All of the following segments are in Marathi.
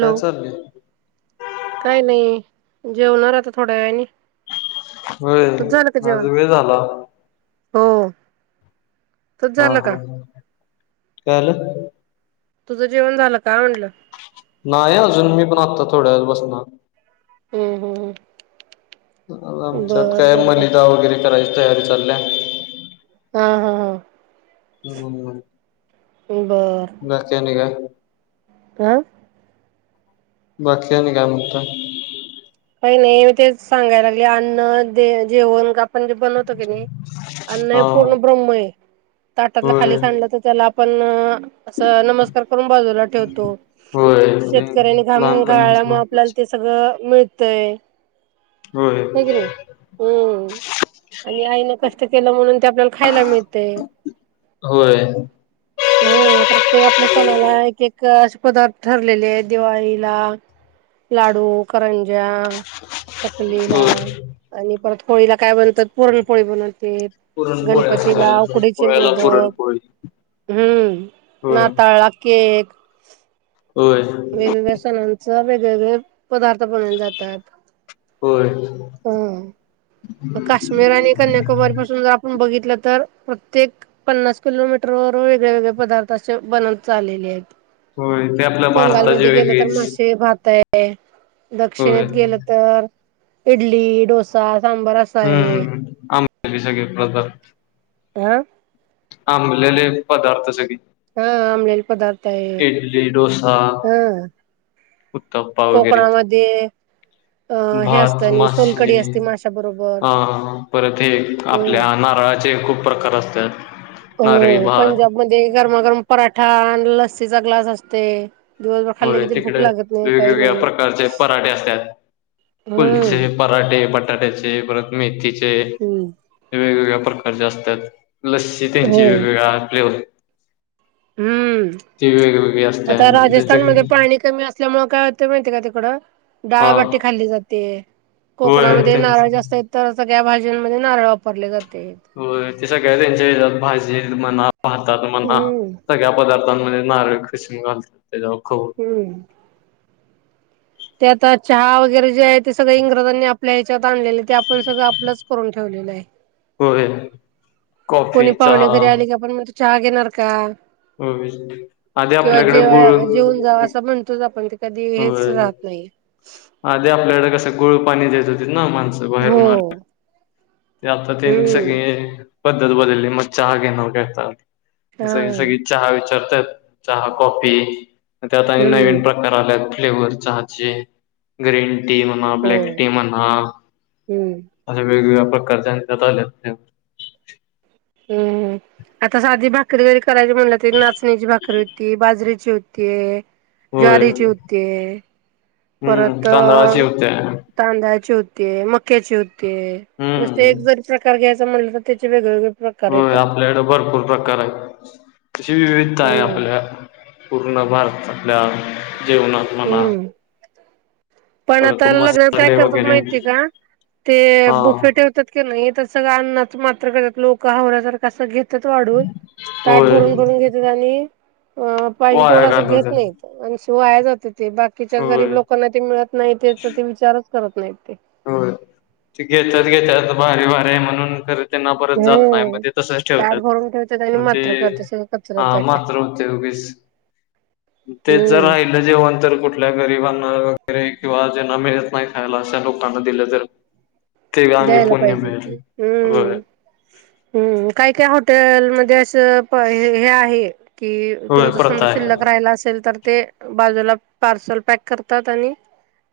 काय चाललंय काय नाही जेवणार आता थोड्या वेळानी. होय, आज वेळ झाला. हो. तुझ हा, झालं का हा, काय झालं? तुझं जेवण झालं काय म्हणलं? नाही अजून, मी पण आता थोड्या वेळात बसणार. हम्म, हम् आमच्यात बर काय बर बर मलिदा वगैरे करायची तयारी चाल्या. हा, हा, हा बाकी आणि काय? काय? बाकी आणि काय म्हणता? काही नाही मी तेच सांगायला लागले अन्न, जेवण, का म्हणजे बनवतो की नाही, अन्न हे हा पूर्ण ब्रह्मा आहे. ताटातला खाली होय साडल तर त्याला आपण असं नमस्कार करून बाजूला ठेवतो. होय ते शेतकऱ्यांनी घाम लहानपणीपासून घाल्यामुळे आपल्याला आपलंच सगळं मिळतंय, होय हो की नाही? हम्म, आणि आईनं कष्ट केलं म्हणून ते आपल्याला खायला मिळतंय. होय ह प्रत्येक आपल्या सणाला एक- एक असे पदार्थ ठरलेले आहेत दिवाळीला लाडू, करंजा, चकलीला होय आणि परत होळीला काय बनतात, पुरणपोळी बनवते. पुरणपोळ्या गणपतीला करायचो. उकडीचे पोळ्याला मोदक पुरणपोळी हम्म, होय नाताळा केक होय. वेगवेगळ्या सणांच, वेगवेगळे पदार्थ बनवले जातात. होय. हम्म काश्मीर आणि कन्याकुमारी पासून जर आपण बघितलं तर प्रत्येक पन्नास किलोमीटर वर वेगळे वेगळे पदार्थ असे बनत चाललेले आहेत. होय ते आपल्या भारताची बंगालमध्ये गेलं तर वेगळीच मासे भात आहे. दक्षिणेत होय गेलं तर इडली, डोसा, सांबार असे हम्म आमच्या घरी सगळे पदार्थ हा आ आंमलेले पदार्थ साठी हा आंमलेल पदार्थ. आहे इडली, डोसा, हा उत्ताप्पा वगैरे कोकणामध्ये अ हे असतं भात आणि मासे सोलकडी असते माश्या बरोबर आम परत एक हम्म आपल्या नारळाचे खूप प्रकार असतात. नारळी हो भात पंजाबमध्ये गरमागरम पराठा आणि लस्सीचा ग्लास असतय. होय तिकडे वेगवेगळ्या नाही प्रकारचे पराठे असतात. हम्म कुलचे पराठे, बटाट्याचे परत मेथीचे हम्म वेगवेगळ्या प्रकारच्या असतात लस्सी हो त्यांची वेगवेगळ्या फ्लेवर ती वेगवेगळी असत्या न. चाणमध्ये पाणी कमी असल्यामुळे काय होते माहितीय का तिकड हा डाळबाट्टी खाल्ली जाते. होय कोकणामध्ये त्यांच नारळ जास्त आहेत तर सगळ्या भाज्यांमध्ये नारळ वापरले जाते. होय ते सगळ्या त्यांच्याात भाजी त म्हणा, भातात म्हणा हम्म सगळ्या पदार्थ [inaudible] नारळ खिसून घालतात त्याच्यावर हम्म ते आता चहा वगैरे जे आहे ते सगळं इंग्रजांनी आपल्या ह्यांच्यात आणलेले ते आपण सगळं आपलंच करून ठे ठेवलेलं आहे. होय. कोणी कॉफी पाहुणे चहा घरी आली की आपण म्हणतो चहा घेणार का? होय आधी किंवा आपल्याकडे जेव गुळ जेवून जा असं म्हणतोच आपण. कधी वेळीच राहत नाही. आली आपल्याकडे कसं गुळ पाणी देत होतीत ना माणसं हो बाहेरून आले की ते आता त्यांनी हम्म सगळी पद्धत बदलली मग चहा घेणार का आता हा असं सगळी चहा विचारतात चहा कॉफी त्यात आणि हम्म नवीन प्रकार कराल्यात फ्लेवर चहाचे ग्रीन टी म्हणा ब्लॅक होय टी म्हणा हम्म अशा वेगवेगळ्या प्रकारचे आणि त्यात आल्यात ह ह आता साधी भाकरी करायची म्हणलं तर नाचण्याची भाकरी होती, बाजरीेची होतीय. होय ज्वारीची होतीय हम्म परत तांदळाची होत्या तांदळाची होते, मक्याचे होते नुसते एक हम्म जर प्रकार घ्यायचं म्हटलं तर त्याचे वेगवेगळे प्रकार होय येतात. आपल्याकडे भरपूर प्रकार आहे. तशी विविधता आहे हम्म आपल्यात पूर्ण भारतातल्या जेवनात म्हणा. हम्म पण परत आता लग्नात काय मसाले करतात वगैरे माहिती आहे का ते हा बफे ठेवतात. नाही तर सगळं अन्नाच मात्र करतात लोक हावरा सारखा अस घेतात. घेतात वाढून ताट होय भरून भरून घेतेत आणि पाहिजे वाया तेवढं असं घेत घालवतात नाहीत. आणि अन्न वाया जाते ते बाकीच्या गरीब होय लोकांना ते मिळत नाही त्याचा ते विचारच करत नाहीत ते हो ते घेतात घेतात भारी भारी म्हणून तर त्यांना परत जात नाही मग हम्म ते तसच ताट ठेवतात भरून ठेवतात आणि मग मात्र ते जात नाही करते मग सगळं कचऱ्यात ते जाते मात्र होत ऊगीस. [inaudible] तेच जर हम्म राहिल. जेवण तर कुठल्या गरीबांना वगैरे किंवा जे ना मिळत नाही खायला अशा लोक [inaudible] दिलं तरं. द्यायला पाहिजे ते होय हम्म हम्म काय काय हॉटेल मध्ये असं. होय हे आहे की होय तुमच सगळ प्रथा आहे शिल्लक कोणीरायला असेल तर ते बाजूला पार्सल पॅक करतात आणि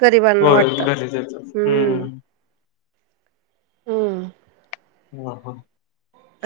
गरीबांना होय वाटतात घरी देतात हम्म हम्म ह ह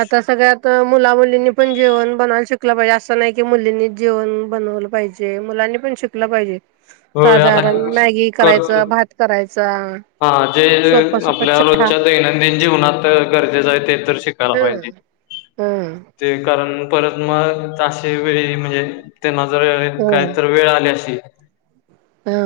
आता सगळ्यात मुला मुलींनी पण जेवण बनवायला शिकलं पाहिजे असं नाही की मुलींनी जेवण बनवलं पाहिजे. मुलांनी पण शिकलं पाहिजे होय आता साधारण मॅगी करायच, करतो. भात करायच. हा जे आपल्या रोजच्या दैनंदिन जीवनात गरजेचं आहे ते तर शिकायला ह पाहिजे. ह ते कारण परत मगता वेळी म्हणजे ते ना जर ह काहीतर वेळ आली अशी हा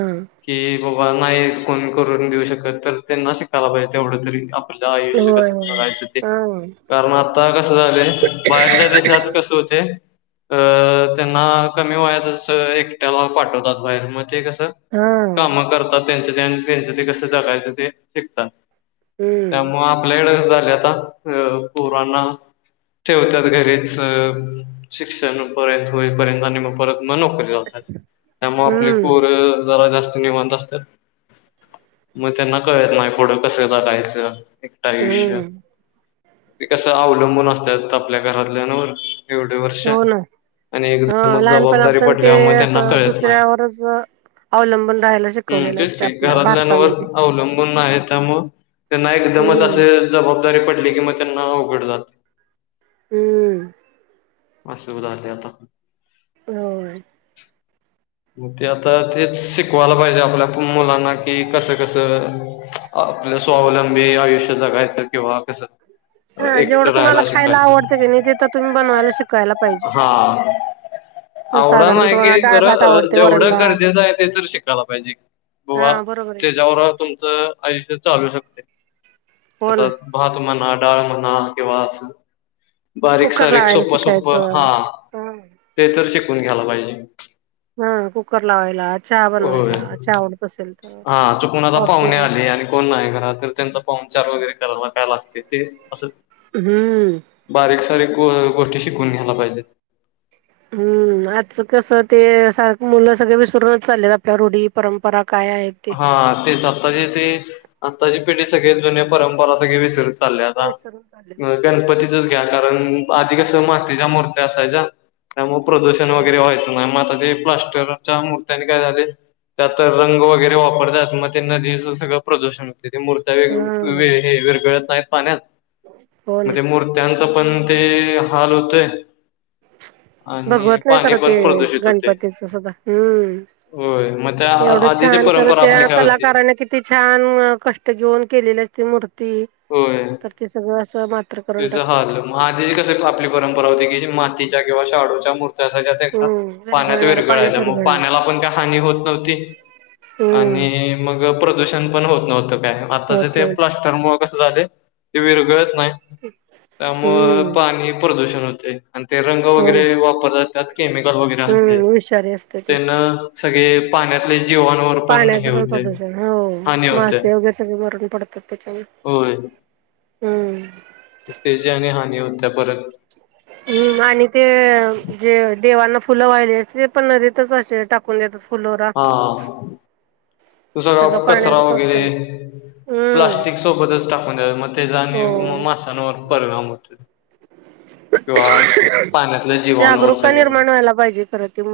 कि बाबा नाही कोण करून देऊ शकत तर त्यांना शिकायला पाहिजे एवढं तरी आपल आयुष्य होय कस होय होय काढायचं ते हा कारण आता कसं झाले बाहेरच्या देशात कस होते. अ त्यांना कमी वयातच एकट्याला पाठवतात बाहेर मग. ते कस हा काम करतात ते त्यांच ते त्यांच ते कस जगायच ते शिकतात. हम्म त्यामुळे आपल्या कडे कसं झालंय आता पोरांना ठेवतात घरीच शिक्षण पूर्ण होईपर्यंत आणि मग परत नोकरी त्यामुळे आपले हम्म पोर जरा जास्तच निवांत असतात. मग त्यांना कळत नाही पुढे कस जगायच. आयुष्य हम्म ते कस अवलंबून असतात आपल्या घरातल्यांवर एवढ वर्ष हो ना आणि हा एकदमच जबाबदारी लहानपणापासून ते पडल्यावर मग अस त्यांना कळत नाही दुसऱ्यावरच अवलंबून राहाला. हम तेच की घरातल्यांवर अवलंबून आहे त्यामुळं त्यांना एकदमच हम्म असे जबाबदारी पडली कि मग त्यांना अवघड जाते. हम्म अस झाले आता. होय. मग ते आता ते शिकवायला पाहिजे आपल्या मुलांना कि कस कस आपल्या स्वावलंबी आयुष्य जगायचं किंवा कस हा एकट जेवढं तुम्हाला राहायला खायला शिकायच आवडतं की नाही ते तर तुम्ही बनवायला शिकायला पाहिजे हा एवढ साधारण नाही तुम्हाला ते डाळ बर. भात आवडते जेवढ वरण भात गरजेच आहे ते तर शिकायला पाहिजे की हा बरोबर आहे की बा तुमच आयुष्य चालू शकते हो आता ना भात म्हाना, डाळ म्हना किवा अस बारीक कुकर सारीक लावायला सोप्प सोप्प हा शिकायचं ते तर शिकून घ्यायला पाहिजे. हा कुकर लावायला, चहा होय. बनवायला, चहा आवडत असेल तर हा चुकून आता कॉफी पाहुणे पण आले आणि कोण नाही घरामध्ये तर त्यांचा पायुणचार वगैरे करायला काय लागते ते अस हम्म बारीक सारीक ग गोष्टी शिकून घ्यायला पाहिजेत. हम्म आजचं कसं ते सारख मुलं सगळे विसरूनच चाललेत आपल्या रूढी परंपरा काय आहे हा तेच आताची ती आत्ताची पिढी सगळे जुने परंपरा सगळी विसर चालल्याता विसरून चाललेत गणपतीचच घ्या कारण आधी कस मातीच्या मूर्त्या असायच्या त्यामुळे प्रदूषण वगैरे व्हायचं नाही मग आ ते प्लास्ट तर त्या मूर्त्यानी काय झालय त्यात रंग वगैरे ते वापरत्यात मग ते सगळं प्रदूषण तेथे मूर्त्या हा वेग हे विरघळत आहेत पाण्यात हो ना म्हणजे मुर्त् त्यांच पण ते हाल होतय बगवत नाही खरं पण ते प्रदूषित होते गणपतीचं सगळं हम्म होय म त्या आधीच्या पर तर त्या कलाकाराने किती छान कष्ट घेऊन केलेली असती मूर्ती होय तर ते सगळं असं मात त्याझ हाल म आधीची कस आपली परंपरा होती की मातीच्या किंवा शाडूच्या मूर्त्या असायच्या हम्म पाण्यात विरघळणार पाण्यात विरगळायच्या मग विरघळणार पाण्याला पण काही हानी होत नव्हती हम्म आणि मग प्रदूषण पण होत नव्हतं काय आता ज होत ते नव्हत प्लास्टर मुळ कस झालय ते विरगळत नाही त्यामूळ हम्म पाणी प्रदूषण होतय आणि ते रंग हो वगैरे वापरतात त्यात केमिकल वगैरे असते हम्म विषारी असते ते. त्यांन सगळे पाण्यातले जीवांवर पण हे पाण्याचं होते प्रदूषण हो हानी होते मासे वगैरे सगळे मरून पडतात त्याच्यामुळे होय हम्म तेजी आणि हानी होत्या परत हम्म आणि ते जे देवांना फुलं व्हाहिली ते पण नदीतच असे टाक पुण्याचा फुलोरा हा तो सगळा सगळं कचरा पाण्याचं वगैरे प्रदूषण हम्म प्लास्टिक सोबतच टाकून द्या मग त्याचा आणि म हो. माशांवर परिणाम होतोय किंवा पाण्यातल्या जीवावर जागरूकता सगळ्या [unintelligible] व्हायला पाहिजे खरं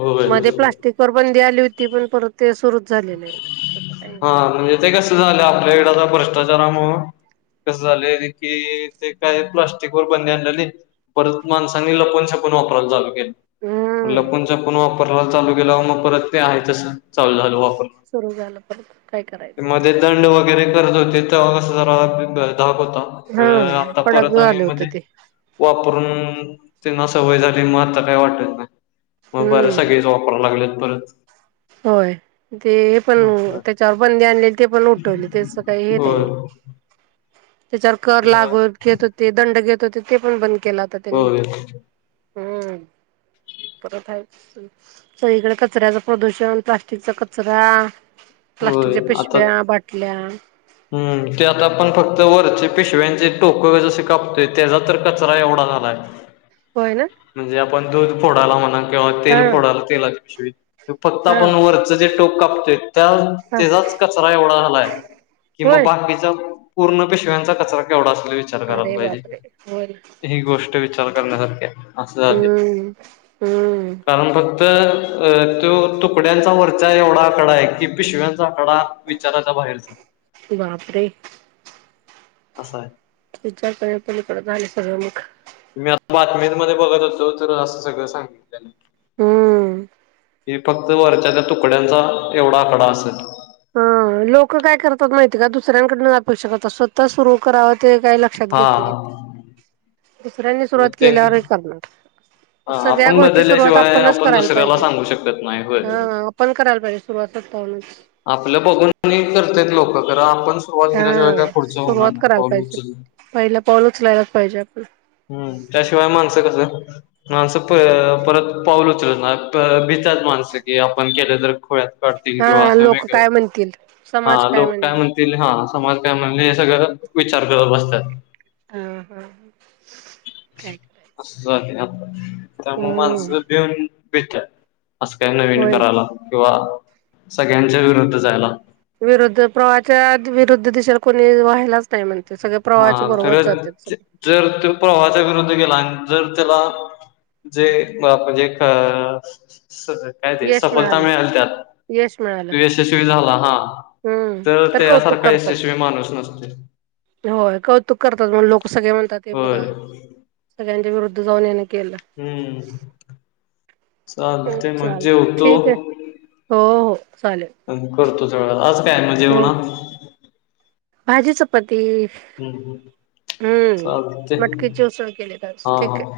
होय बंदी आली होती पण परत ते सुरूच झालेले आहे हा म्हणजे ते कस झालं आपल्या इकड भ्रष्टाचारामूळ कस झाले की ते काय प्लास्टिक वर बंदी आणलेली परत माणसांनी लपवून छपून वापरावला चालू हम्म लपून छपून वापरायला चालू केला मग परत ते आहे तस चालू झाल वाप सुरू झालं परत काय करायचं आता थंड वगैरे करत होतेत तेव्हा कस जरा धाक होता हा आता कडक परत आणि झालं होतं मध्ये ते वापरून त्यांना सवय झाली मग आता काय वाटत नाही मग बरं हम्म सगळेच वाप वापरय लागलेत परत होय ते पण त्याच्यावर बंदी आणलेली ते पण उठवली तेच काही हे होय नाही त्याच्यावर कर लागव घेत होते दंड घेत होते ते पण बंद केला होता त्यांनी होय हम्म परत आहे सगळीकडे कचऱ्याच प्रदूषण त्यामुळ प्लास्टिकचा कचरा होय प्लास्टिकच्या पिशव्या बाटल्या हम् ते आता आपण फक्त वरचे पिशव्यांचे टोक जसे कापतोय त्याचा तर कचरा एवढा झालाय होय ना म्हणजे आपण दूध फोडायला म्हणा किंवा हा तेल फोडायल तेलाच्या पिशवी फक्त हा आपण वरचं जे टोक कापतोय त्या हा त्याचाच कचरा एवढा झालाय कि मग होय बाकीचा पूर्ण पिशव्यांचा कचरा केवढा असेल. विचार करायला अरे पाहिजे बापरे होय ही गोष्ट विचार करण्यासारख्या असणार हम्म हम्म कारण फक्त अ तो तुकड्यांचा वरचा एवढा आकडा आहे कि पिशव्यांचा आकडा विचाराचा बाहेरचा ते बापरे असंय विचार कर पलीकडे झालंय सगळं मग मी आता बातमीमध्ये बघत होतो तर असं सगळं सांगितल्याल. हम्म ही फक्त वरच्या त्या तुकड्यांचा एवढा आकडा असेल. अ लोक काय करतात माहितीय का दुसऱ्यांकडन अपेक्षा करतात स्वतः सुरु करावं ते काय लक्षात हा घेत नाही दुसऱ्यांनी मग सुरुवात ते केल्यावर हे करणार. हा सगळ्या आपण गोष्टी सुरुवात बदलल्याशिवाय आपणच आपण करायला दुसऱ्याला पाहिजे सांगू शकत नाही होय ह आपण करायला पाहिजे. सुरुवात [unintelligible] आपलं बघून आणि करतात लोक कारण आपण सुरुवात केल्याच्या वे काय पुढचं होणार नाही पाऊल उचललं पहिला पाऊलच उचलायला पाहिजे आपण. हम्म त्याशिवाय माणसं कसं माणसं परत पाऊल उचलत ना भितात माणसं की आपण केलं तर खोळ्यात काढतील किंवा हा असं लोक वेगळं काय म्हणतील समाज हा लोक काय म्हणेल. म्हणतील. हा समाज काय म्हणेल हे सगळं विचार करत बसतात. हा हा थँकू. असं झाले आ त्यामुळे हम्म माणसं बिऊन भेटातात. असं काही नवीन होय ना. करायला किंवा सगळ्यांच्या विरुद्ध जायला. विरुद्ध प्रवाहाच्या विरुद्ध दिशेला कोणी व्हायलाच नाही म्हणते सगळं. हा प्रवाहाच्या बरोबर खरं जातात ज- सगळं. जर तो प्रवाच्या विरुद्ध गेला आणि जर त्याला जेजे काय ते यश सफलता मिळालं मिळेल त्यात यश मिळालं यशस्वी झाला हा हम्म तर कौतुक त्यासारखा करतात. यशस्वी माणूस नसतोय. होय कौतुक करतात म्हण लोक सगळे म्हणतात ते होय बघा. सगळ्यांच्या विरुद्ध जाऊन याने केलं. हम्म चालतंय ते मग चालत जेवतो. ठीक आहे हो हो चालेल करतो आज काय मग हो जेवणात? भाजी चपाती. हम्म हम्म चालते मटकीचे उसळ केली हा ठीक हा आहे.